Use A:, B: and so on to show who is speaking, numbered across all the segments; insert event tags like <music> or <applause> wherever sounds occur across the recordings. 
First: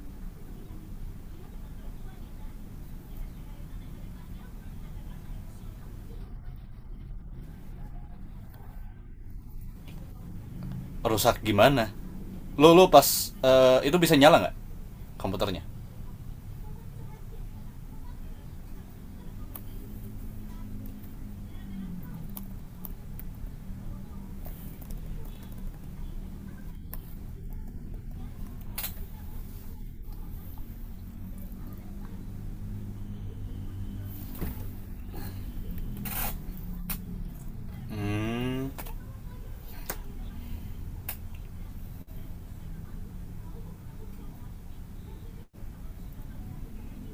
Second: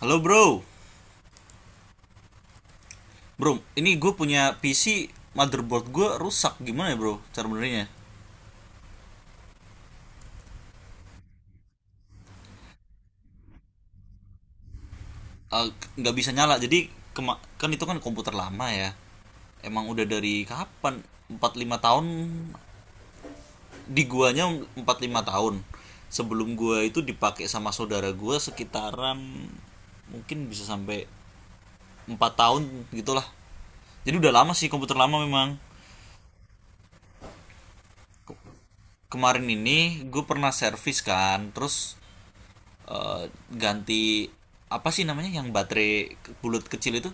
A: Halo bro, ini gue punya PC motherboard gue rusak gimana ya, bro? Cara benernya.
B: Rusak gimana? Lo lo pas itu bisa nyala nggak komputernya?
A: Eh, nggak bisa nyala. Jadi kan itu kan komputer lama ya. Emang udah dari kapan? Empat lima tahun di guanya empat lima tahun. Sebelum gua itu dipakai sama saudara gua sekitaran mungkin bisa sampai 4 tahun gitulah. Jadi udah lama sih komputer lama memang.
B: Hmm.
A: Kemarin ini gue pernah servis, kan, terus eh, ganti, apa sih namanya, yang baterai bulat kecil itu.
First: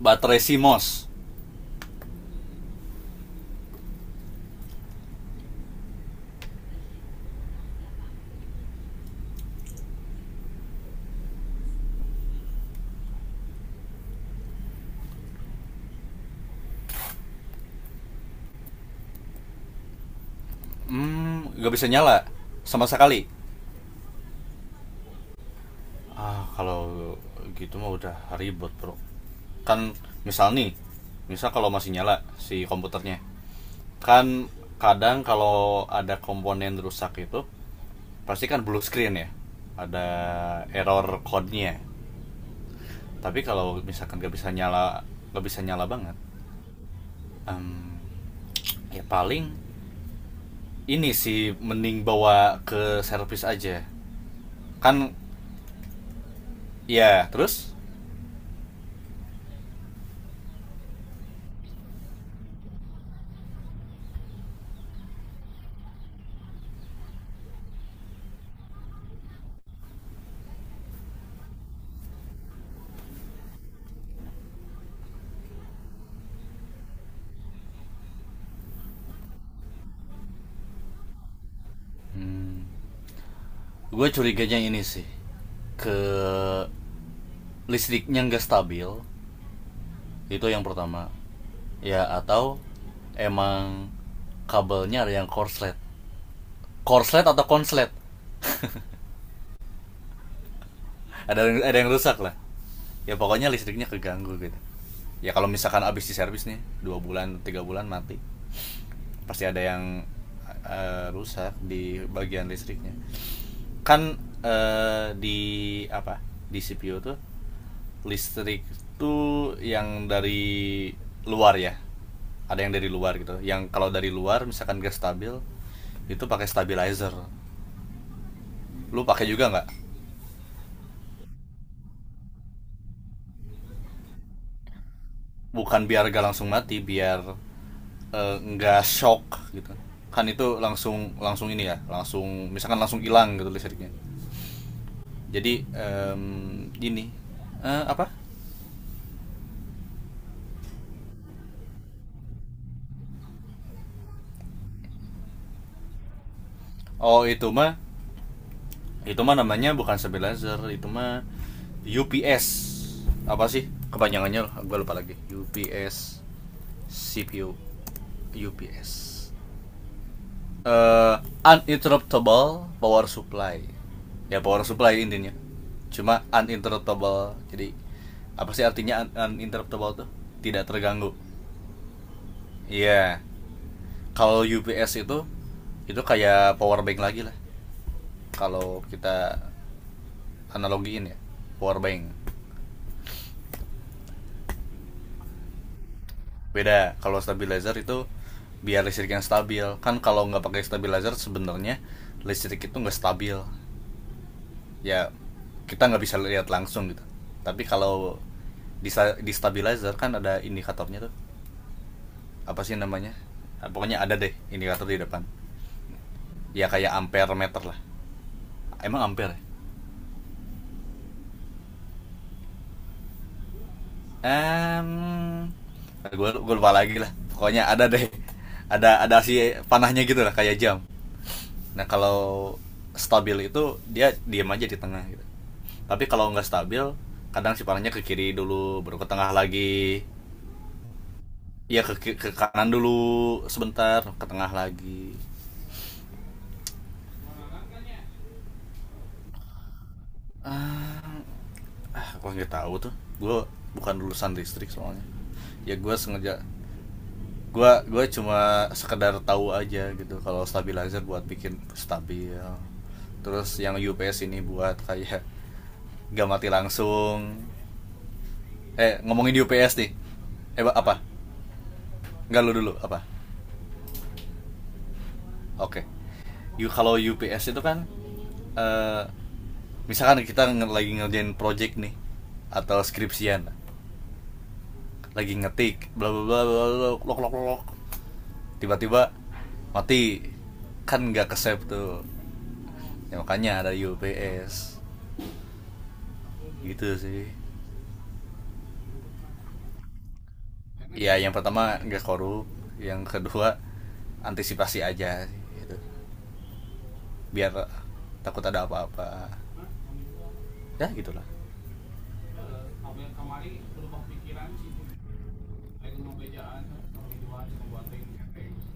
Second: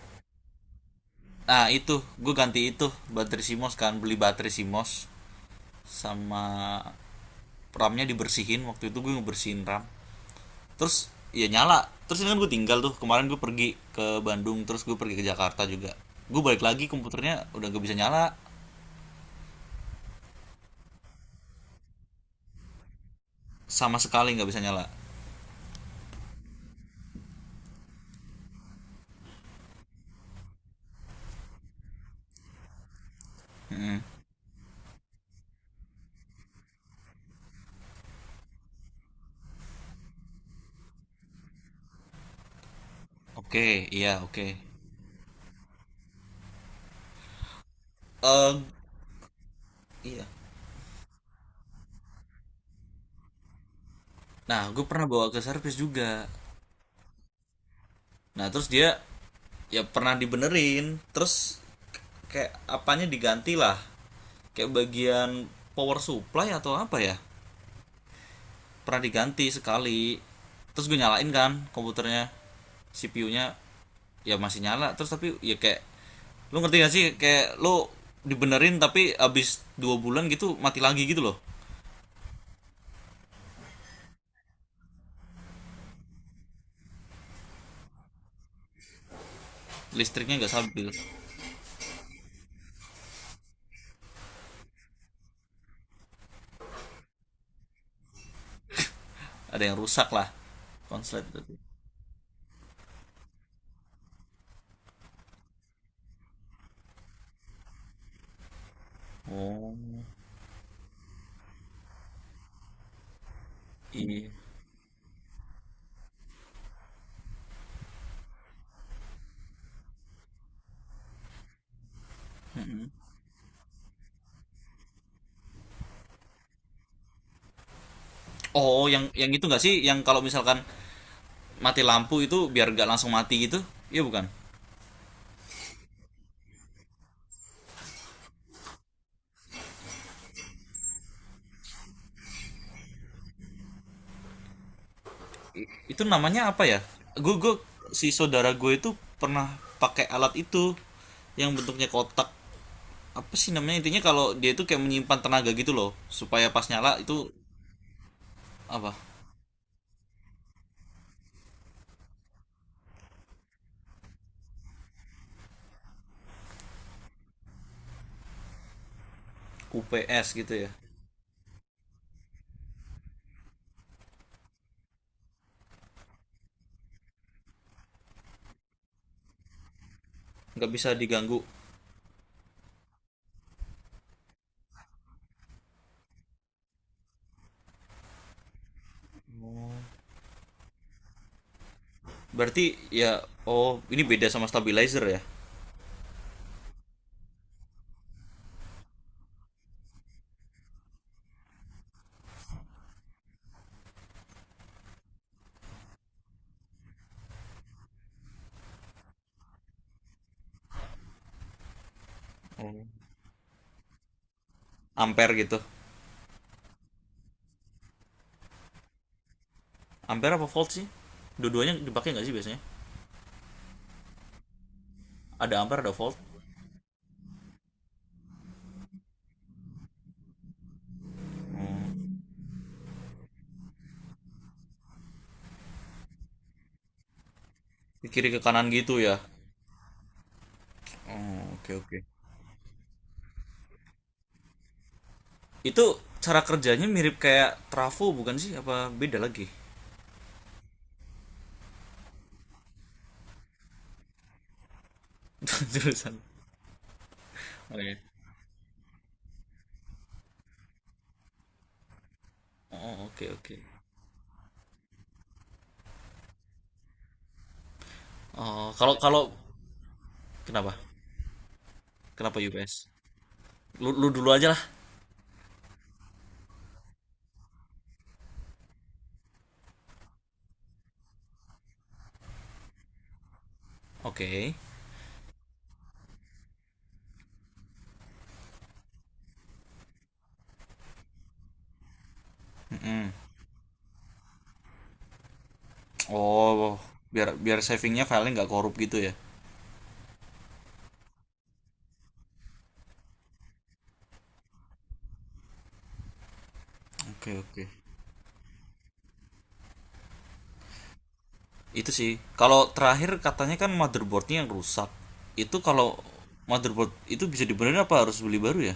B: Baterai CMOS.
A: Nah itu gue ganti itu baterai Simos, kan beli baterai Simos. Sama, ramnya dibersihin, waktu itu gue ngebersihin ram. Terus ya nyala. Terus ini kan gue tinggal tuh, kemarin gue pergi ke Bandung terus gue pergi ke Jakarta juga. Gue balik lagi komputernya udah gak bisa nyala.
B: Nggak bisa nyala sama sekali.
A: Sama sekali nggak bisa nyala.
B: Kalau gitu mah udah ribet, bro, kan. Misal nih, kalau masih nyala si komputernya,
A: Mm-mm.
B: kan kadang kalau ada komponen rusak itu pasti kan blue screen, ya, ada error code-nya. Tapi
A: Oke, okay,
B: kalau
A: iya,
B: misalkan
A: oke,
B: nggak bisa nyala banget. em,
A: eh,
B: Ya paling
A: iya.
B: ini sih mending bawa ke servis aja,
A: Nah gue pernah
B: kan.
A: bawa ke servis juga.
B: Ya terus,
A: Nah, terus dia ya pernah dibenerin, terus kayak apanya diganti lah. Kayak bagian power supply atau apa ya? Pernah diganti sekali. Terus gue nyalain kan komputernya. CPU-nya ya masih nyala, terus tapi ya kayak lu ngerti gak sih kayak lu dibenerin tapi abis 2 bulan gitu mati lagi gitu loh.
B: gue curiganya ini sih ke listriknya nggak stabil,
A: Listriknya
B: itu
A: nggak
B: yang
A: stabil.
B: pertama, ya, atau emang kabelnya ada yang korslet, korslet atau konslet,
A: Ada yang rusak lah. Konslet.
B: ada yang rusak lah. Ya pokoknya listriknya keganggu gitu. Ya kalau misalkan abis di servis nih 2 bulan 3 bulan mati, pasti ada
A: Oh,
B: yang rusak di bagian listriknya, kan.
A: iya.
B: Di apa, di CPU tuh listrik tuh yang dari luar, ya, ada yang dari luar gitu, yang kalau dari luar misalkan gas stabil itu pakai stabilizer.
A: Oh,
B: Lu
A: yang
B: pakai
A: yang itu
B: juga
A: nggak
B: nggak?
A: sih? Yang kalau misalkan mati lampu itu biar gak langsung mati gitu. Iya, bukan.
B: Bukan biar gak langsung mati, biar nggak shock gitu, kan. Itu langsung langsung ini ya, langsung misalkan langsung hilang gitu listriknya. Jadi,
A: Itu
B: em,
A: namanya apa ya?
B: ini
A: Gue,
B: Eh, apa
A: si saudara gue itu pernah pakai alat itu yang bentuknya kotak, apa sih namanya, intinya kalau dia itu kayak menyimpan tenaga gitu loh supaya pas nyala
B: oh,
A: itu apa.
B: Itu mah namanya bukan stabilizer, itu mah UPS. Apa sih kepanjangannya? Gue lupa lagi. UPS, CPU, UPS.
A: UPS gitu ya.
B: Eh Uninterruptible power supply. Ya, power supply intinya. Cuma uninterruptible. Jadi apa sih artinya uninterruptible tuh? Tidak
A: Nggak bisa
B: terganggu.
A: diganggu
B: Iya. Yeah. Kalau UPS itu kayak power bank lagi lah. Kalau kita analogiin ya, power bank.
A: berarti ya. Oh, ini beda sama stabilizer ya?
B: Beda. Kalau stabilizer itu biar listrik yang stabil, kan. Kalau nggak pakai stabilizer sebenarnya listrik itu nggak stabil, ya, kita nggak bisa lihat langsung gitu. Tapi kalau di stabilizer kan ada indikatornya tuh, apa sih namanya. Pokoknya ada deh indikator di depan.
A: Ampere gitu.
B: Ya kayak ampere meter lah, emang ampere.
A: Ampere apa volt sih? Dua-duanya dipakai nggak sih biasanya?
B: Um,
A: Ada ampere ada volt.
B: gue lupa lagi lah, pokoknya ada deh, ada si panahnya gitu lah, kayak jam. Nah, kalau stabil itu dia diam aja di tengah gitu. Tapi kalau nggak stabil, kadang si parahnya ke
A: Ke kiri
B: kiri
A: ke kanan
B: dulu,
A: gitu
B: baru ke
A: ya.
B: tengah lagi.
A: Oh, oke,
B: Iya, ke,
A: oke.
B: ke kanan dulu sebentar, ke tengah lagi.
A: Itu cara kerjanya mirip kayak trafo bukan sih? Apa beda lagi?
B: Ah, gua nggak tahu tuh. Gue bukan lulusan listrik soalnya.
A: <laughs>
B: Ya gue
A: Jurusan.
B: sengaja, gue
A: Oke.
B: gue cuma sekedar tahu aja gitu, kalau stabilizer buat bikin stabil.
A: Oh, oke, oke.
B: Terus yang UPS ini buat kayak <laughs> gak mati langsung.
A: Oh, kalau kalau
B: Ngomongin di UPS nih.
A: kenapa?
B: Apa?
A: Kenapa
B: Enggak, lu dulu
A: UPS?
B: apa?
A: Lu dulu aja lah.
B: Oke. You, kalau UPS itu kan eh misalkan kita lagi ngerjain project nih, atau skripsian,
A: Oke.
B: lagi ngetik bla bla bla, lok lok lok, tiba-tiba mati, kan nggak kesep tuh.
A: Hmm.
B: Ya, makanya ada UPS,
A: Oh,
B: gitu sih.
A: biar biar savingnya filenya nggak korup gitu ya.
B: Ya, yang pertama nggak korup, yang kedua antisipasi aja, gitu,
A: Oke,
B: biar,
A: oke.
B: takut ada apa-apa, ya gitulah.
A: Itu sih. Kalau terakhir katanya kan motherboardnya yang rusak. Itu kalau motherboard itu bisa dibenerin apa harus beli baru ya?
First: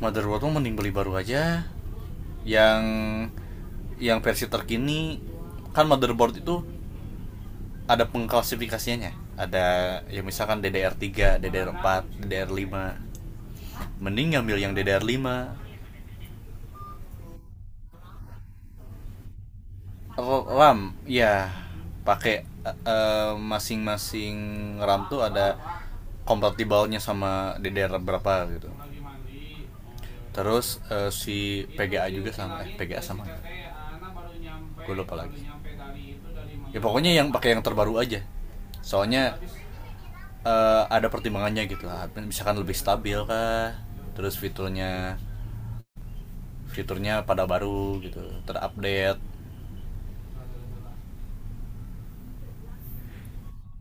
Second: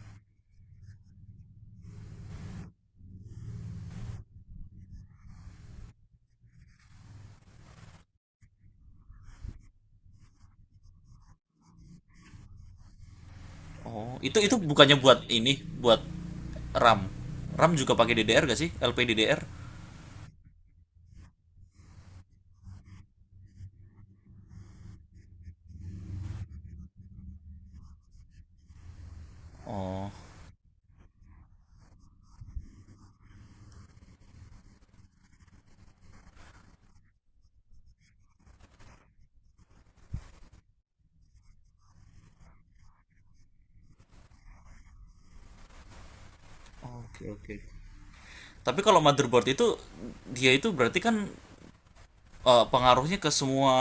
B: Motherboard mending beli baru aja, yang yang versi terkini. Kan motherboard itu ada pengklasifikasiannya, ada, ya, misalkan DDR3, DDR4, DDR5.
A: Oh,
B: Mending
A: itu
B: ngambil yang
A: bukannya buat
B: DDR5.
A: ini,
B: Lima.
A: buat RAM. RAM juga pakai DDR gak sih? LPDDR.
B: RAM ya pakai, masing-masing. RAM tuh ada kompatibelnya sama DDR berapa gitu.
A: Oh.
B: Terus si PGA juga sama, eh, PGA sama. Gue lupa lagi. Ya pokoknya yang pakai yang terbaru aja. Soalnya ada pertimbangannya gitu. Misalkan lebih stabil kah? Terus fiturnya,
A: Oke,
B: pada
A: oke.
B: baru gitu,
A: Tapi kalau
B: terupdate.
A: motherboard itu, dia itu berarti kan pengaruhnya ke semua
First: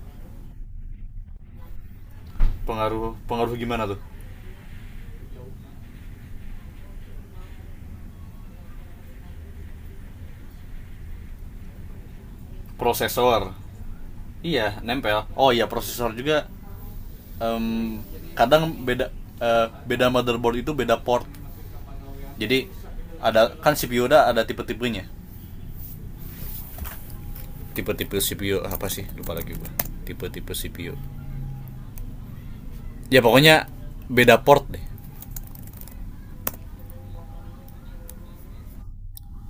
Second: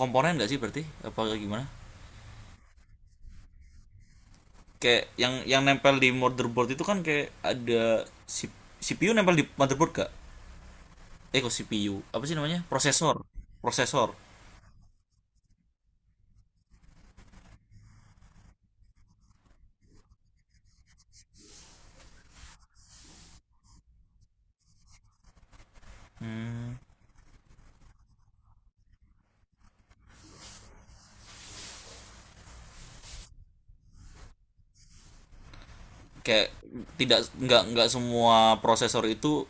A: komponen gak sih berarti? Apa gimana?
B: Pengaruh, pengaruh gimana tuh?
A: Kayak yang nempel di motherboard itu kan kayak ada CPU nempel di motherboard gak? Eh kok CPU? Apa sih namanya? Prosesor.
B: Prosesor.
A: Prosesor.
B: Iya, nempel. Oh iya, prosesor juga em, kadang beda, eh, beda motherboard itu beda port. Jadi ada kan, CPU udah ada tipe-tipenya. Tipe-tipe CPU apa sih, lupa lagi gue. Tipe-tipe CPU, ya pokoknya beda port deh.
A: Kayak tidak nggak nggak semua prosesor itu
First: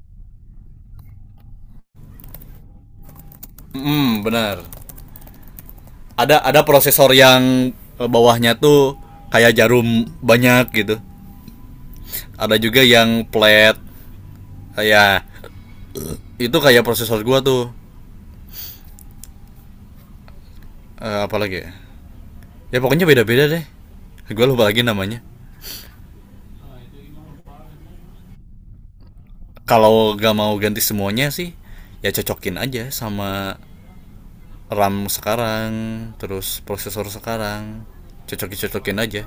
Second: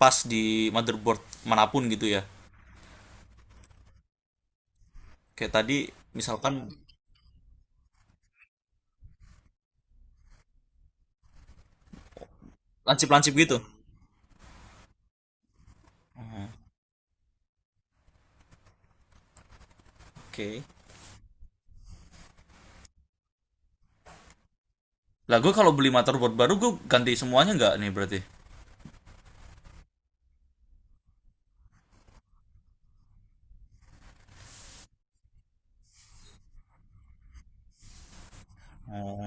A: pas di motherboard manapun gitu ya.
B: Hmm, benar.
A: Kayak tadi,
B: Ada
A: misalkan,
B: prosesor yang bawahnya tuh kayak jarum banyak gitu, ada juga yang
A: lancip-lancip gitu.
B: flat. Ya, itu kayak prosesor gua tuh.
A: Oke, okay.
B: Apalagi ya, ya pokoknya beda-beda deh, gua lupa lagi namanya.
A: Lah gue kalau beli motherboard baru gue ganti semuanya nggak nih berarti?
B: Kalau gak mau ganti semuanya sih, ya cocokin aja sama RAM sekarang, terus prosesor sekarang, cocokin cocokin aja.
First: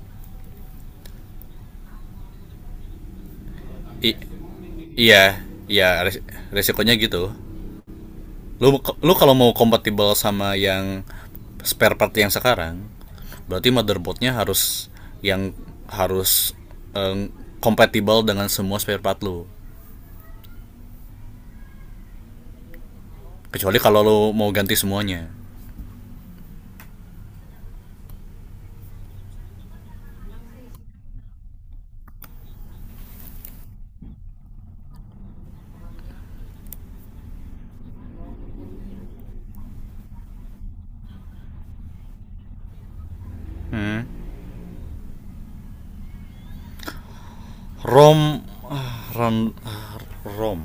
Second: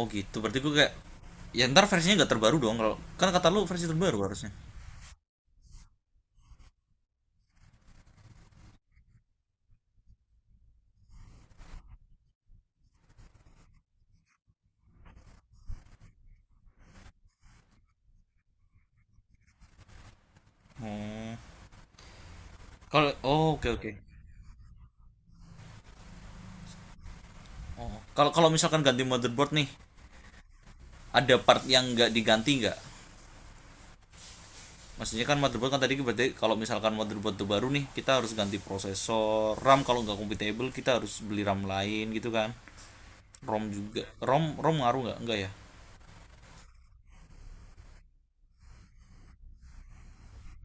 A: Oh gitu, berarti gue kayak, ya ntar versinya nggak terbaru dong, kalau kan kata lu versi terbaru
B: I-
A: harusnya.
B: Iya, iya, resikonya gitu. Lu lu kalau mau kompatibel sama yang spare part yang sekarang, berarti motherboardnya harus, yang harus eh, kompatibel dengan semua spare part lu.
A: Kalau, oh, oke, okay, oke,
B: Kecuali
A: okay.
B: kalau lu mau ganti semuanya.
A: Oh, kalau kalau misalkan ganti motherboard nih, ada part yang nggak diganti nggak? Maksudnya kan motherboard kan tadi berarti, kalau misalkan motherboard itu baru nih, kita harus ganti prosesor, RAM, kalau nggak compatible kita harus beli RAM lain gitu kan? ROM juga,
B: Hmm.
A: ROM, ROM ngaruh nggak ya?
B: ROM, RAM, ROM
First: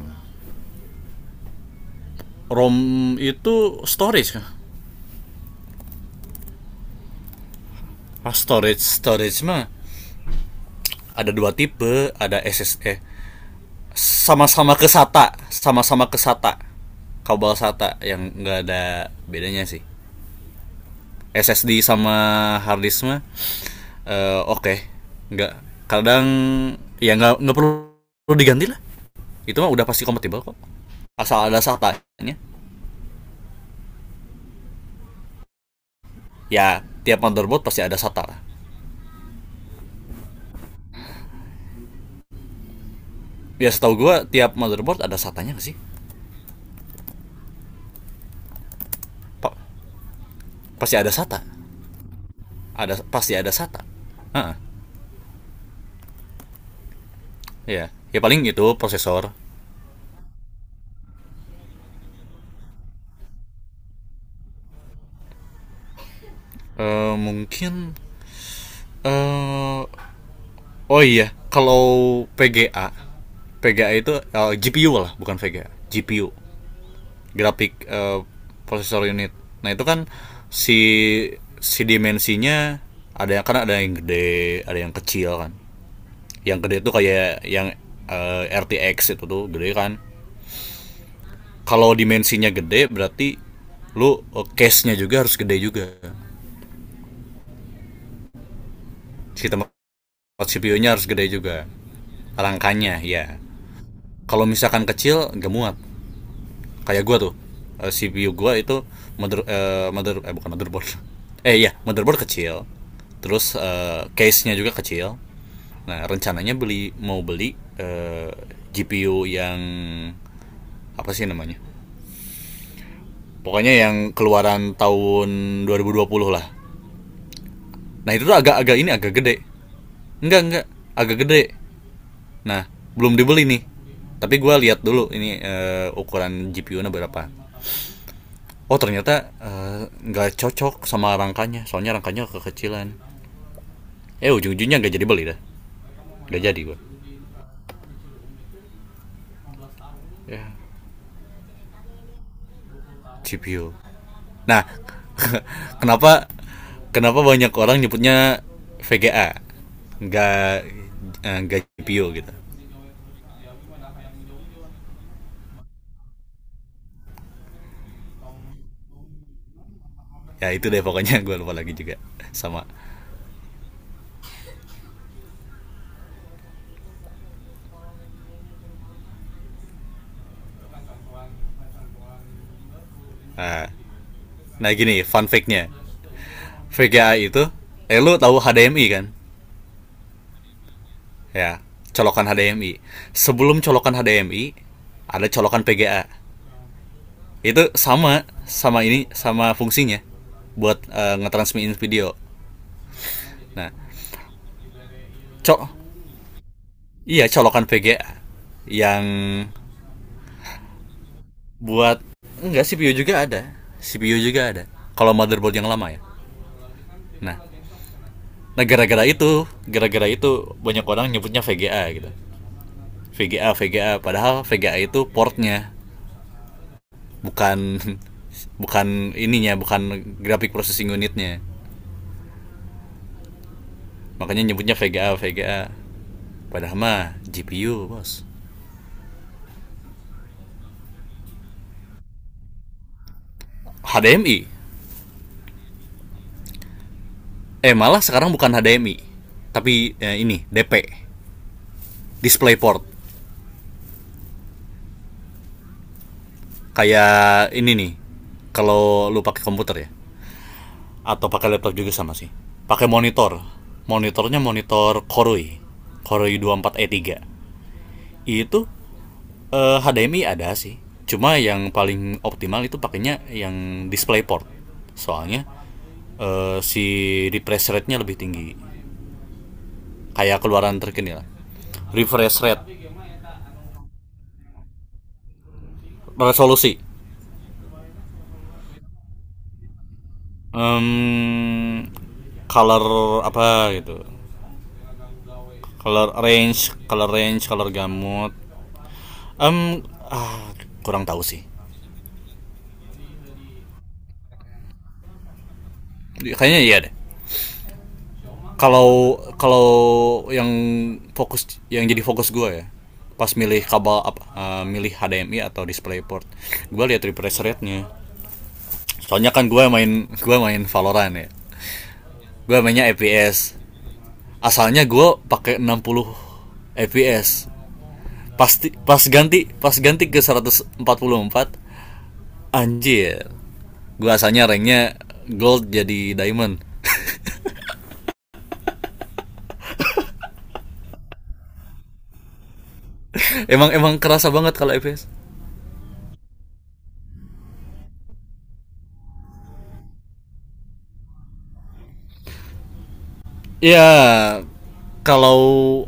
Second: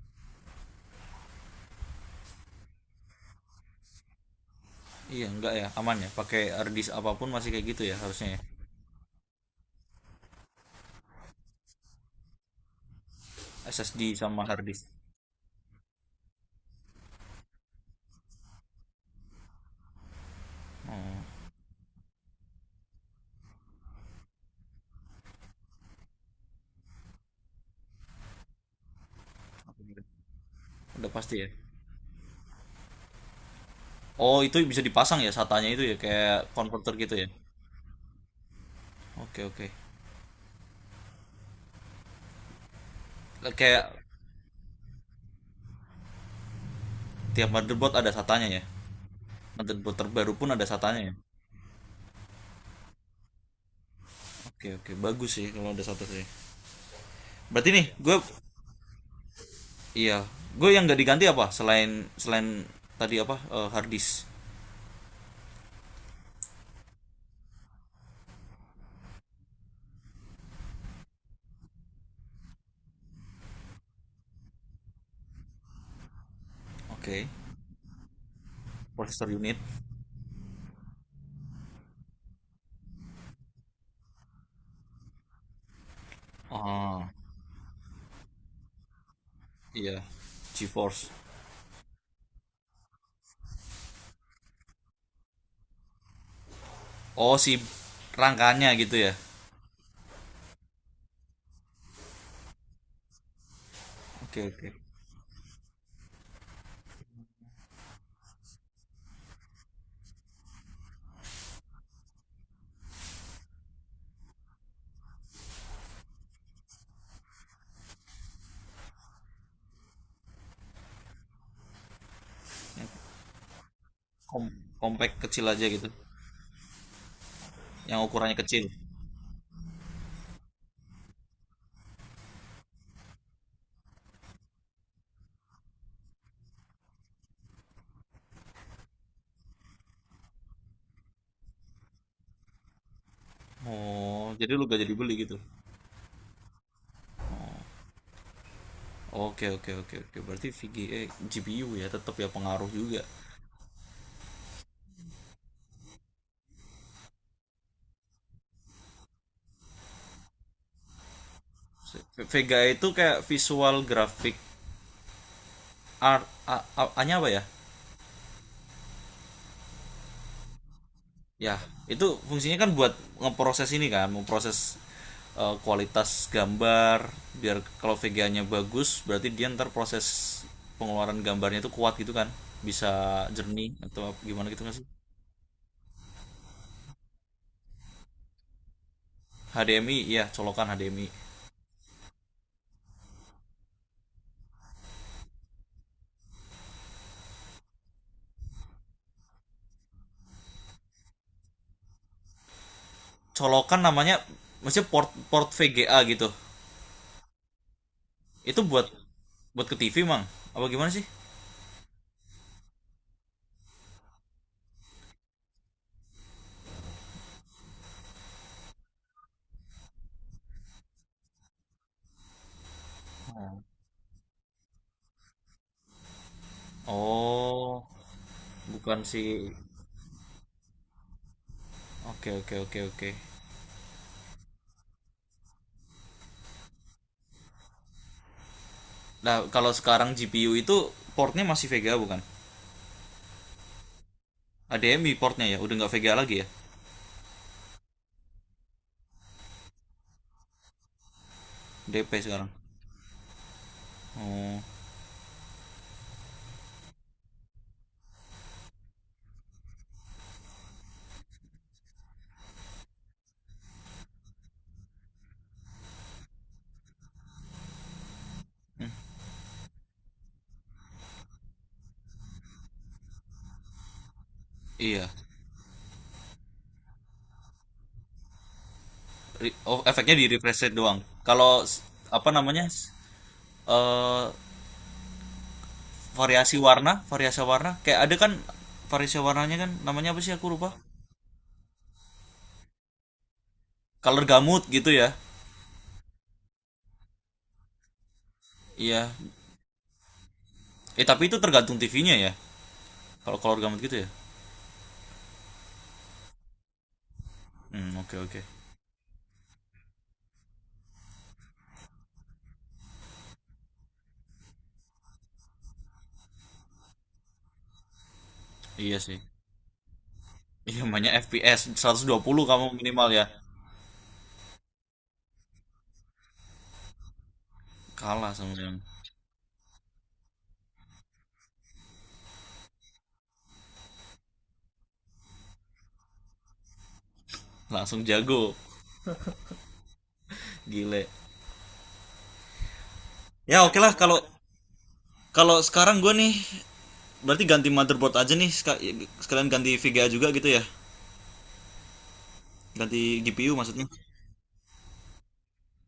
B: ROM itu storage.
A: Iya, enggak ya, aman ya. Pakai hard disk apapun masih kayak gitu ya harusnya ya.
B: Storage mah ada 2 tipe, ada S S SSD.
A: SSD sama hard
B: sama-sama
A: disk.
B: ke Sama-sama ke kabel SATA, yang nggak ada bedanya sih. SSD sama hard mah, oke, okay. Nggak, kadang, ya, nggak perlu diganti lah. Itu mah udah pasti kompatibel kok,
A: Udah pasti ya.
B: asal ada SATA-nya.
A: Oh, itu bisa dipasang ya satanya itu ya kayak
B: Ya
A: konverter gitu
B: tiap
A: ya.
B: motherboard pasti ada SATA lah.
A: Oke, oke.
B: Ya
A: Kayak,
B: setahu gue tiap motherboard ada SATA-nya, nggak sih?
A: tiap motherboard ada satanya ya.
B: Pa-
A: Motherboard terbaru pun ada
B: pasti ada
A: satanya ya.
B: SATA. Pasti ada SATA. Heeh,
A: Oke, oke. Bagus sih kalau ada SATA sih. Berarti nih,
B: iya.
A: gue,
B: Ya paling itu prosesor.
A: iya, gue yang nggak diganti apa selain selain tadi apa hard disk.
B: Eh, mungkin eh Oh iya, kalau PGA, PGA itu, GPU lah, bukan VGA, GPU,
A: Oke.
B: grafik, processor
A: Processor
B: unit.
A: unit.
B: Nah itu kan si si dimensinya, ada yang, kan, ada yang gede, ada yang kecil kan. Yang gede itu
A: Ah,
B: kayak yang RTX, itu tuh gede kan.
A: iya. GeForce.
B: Kalau dimensinya gede berarti case-nya juga harus gede juga.
A: Oh, si rangkanya gitu ya.
B: Si tempat CPU-nya harus gede juga, rangkanya ya.
A: Oke,
B: Kalau
A: oke.
B: misalkan kecil gak muat. Kayak gua tuh, CPU gua itu, mother eh bukan motherboard, <laughs> iya, motherboard kecil, terus case-nya juga kecil. Nah, rencananya mau beli GPU yang apa sih namanya,
A: Yang
B: pokoknya yang
A: kom-
B: keluaran
A: compact kecil
B: tahun
A: aja
B: dua dua
A: gitu.
B: ribu dua puluh lah.
A: Yang
B: Nah itu
A: ukurannya
B: tuh
A: kecil.
B: agak-agak ini, agak gede, enggak, agak gede. Nah, belum dibeli nih, tapi gua lihat dulu ini ukuran GPU-nya berapa. Oh ternyata, nggak, cocok sama rangkanya, soalnya rangkanya kekecilan.
A: Oh, jadi lu
B: Ujung-ujungnya
A: gak jadi
B: nggak jadi
A: beli
B: beli
A: gitu.
B: dah, nggak jadi gua.
A: Oke, oke, oke, oke.
B: Ya,
A: Berarti VGA, GPU ya tetap ya pengaruh juga.
B: CPU. Nah, <laughs> kenapa kenapa banyak orang nyebutnya VGA, nggak nggak GPU gitu?
A: Vega itu kayak visual graphic art, A-nya apa ya?
B: Ya itu deh pokoknya, <laughs> gua lupa
A: Ya
B: lagi juga.
A: itu fungsinya
B: Sama.
A: kan buat ngeproses, ini kan memproses kualitas gambar, biar kalau VGA-nya bagus berarti dia ntar proses pengeluaran gambarnya itu kuat gitu, kan bisa
B: eh,
A: jernih atau gimana gitu
B: nah
A: nggak sih?
B: gini, fun fact-nya VGA itu, lu tahu HDMI kan?
A: HDMI, ya colokan HDMI,
B: Ya, colokan HDMI. Sebelum colokan HDMI ada colokan PGA. Itu sama, sama ini, sama fungsinya, buat ngetransmitin video. Nah,
A: colokan namanya, maksudnya port port
B: cok,
A: VGA gitu,
B: iya, colokan VGA,
A: itu buat
B: yang
A: buat ke TV mang, apa gimana sih?
B: buat, enggak, CPU juga ada, kalau motherboard yang lama ya. Nah, nah gara-gara itu banyak orang nyebutnya VGA gitu. VGA, VGA, padahal VGA itu portnya, bukan,
A: Oh,
B: <laughs>
A: bukan sih.
B: bukan graphic processing unit-nya.
A: Oke, oke, oke, oke.
B: Makanya nyebutnya VGA, VGA, padahal mah GPU, bos.
A: Nah kalau sekarang GPU itu portnya masih VGA bukan?
B: HDMI.
A: HDMI portnya ya, udah nggak VGA lagi ya.
B: Malah sekarang bukan HDMI, tapi ini DP,
A: DP sekarang.
B: DisplayPort.
A: Oh
B: Kayak ini nih, kalau lu pakai komputer ya, atau pakai laptop juga sama sih, pakai monitornya monitor Koroi Koroi 24E3. Itu HDMI ada sih, cuma yang paling optimal itu pakainya yang DisplayPort.
A: iya.
B: Soalnya si refresh rate-nya lebih tinggi.
A: Oh, efeknya di
B: Kayak
A: refresh rate
B: keluaran
A: doang.
B: terkini lah,
A: Kalau apa
B: refresh rate,
A: namanya eh,
B: resolusi.
A: variasi warna, kayak ada kan, variasi warnanya kan, namanya apa sih aku lupa.
B: Em, Color apa gitu,
A: Color gamut gitu ya.
B: color range, color gamut.
A: Iya,
B: um ah, Kurang
A: eh
B: tahu
A: tapi itu
B: sih,
A: tergantung TV-nya ya. Kalau color gamut gitu ya.
B: kayaknya iya deh.
A: Hmm, oke, okay, oke, okay.
B: Kalau, yang yang jadi fokus gue ya, pas milih kabel, apa, milih HDMI atau DisplayPort, gue lihat refresh rate-nya.
A: Iya sih.
B: Soalnya kan gue main
A: Iya namanya
B: Valorant ya.
A: FPS 120
B: Gue
A: kamu
B: mainnya
A: minimal ya.
B: FPS, asalnya gue pakai 60 FPS.
A: Kalah sama
B: Pasti,
A: yang
B: pas ganti ke 144, anjir, gua asalnya ranknya gold jadi diamond.
A: langsung jago, gile. Ya
B: Emang
A: oke, okay lah.
B: emang
A: kalau
B: kerasa banget kalau FPS.
A: kalau sekarang gue nih, berarti ganti motherboard aja nih, sekalian ganti VGA juga gitu ya. Ganti GPU maksudnya.
B: Ya kalau,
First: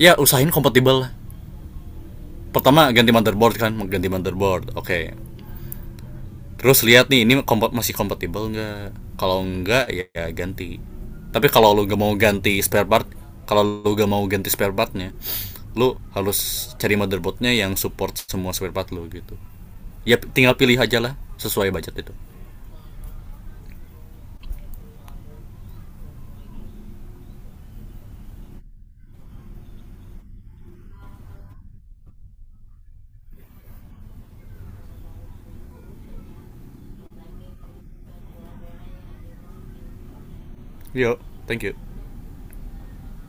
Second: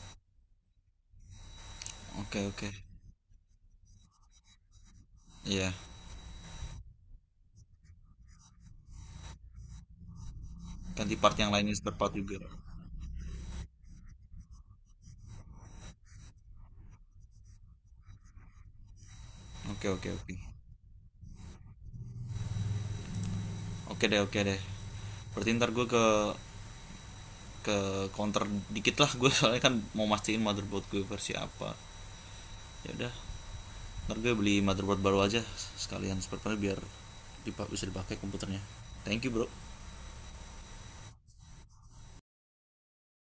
B: ya usahain kompatibel.
A: Oke, oke.
B: Pertama ganti motherboard, kan, ganti motherboard, oke, okay.
A: Iya,
B: Terus lihat nih ini masih kompatibel nggak. Kalau nggak, ya ganti.
A: ganti part
B: Tapi
A: yang
B: kalau
A: lainnya
B: lu
A: spare
B: gak
A: part
B: mau
A: juga.
B: ganti spare part, kalau lu gak mau ganti spare partnya lu harus cari motherboardnya yang support semua spare part lu, gitu.
A: Oke, oke,
B: Ya
A: oke.
B: tinggal pilih aja lah, sesuai budget itu.
A: Oke deh, oke deh. Berarti ntar gue ke ke counter dikit lah gue <laughs> soalnya kan mau mastiin motherboard gue versi apa. Ya udah, ntar gue beli motherboard baru aja sekalian spare part biar bisa dipakai komputernya. Thank you, bro.
B: Yo, thank you.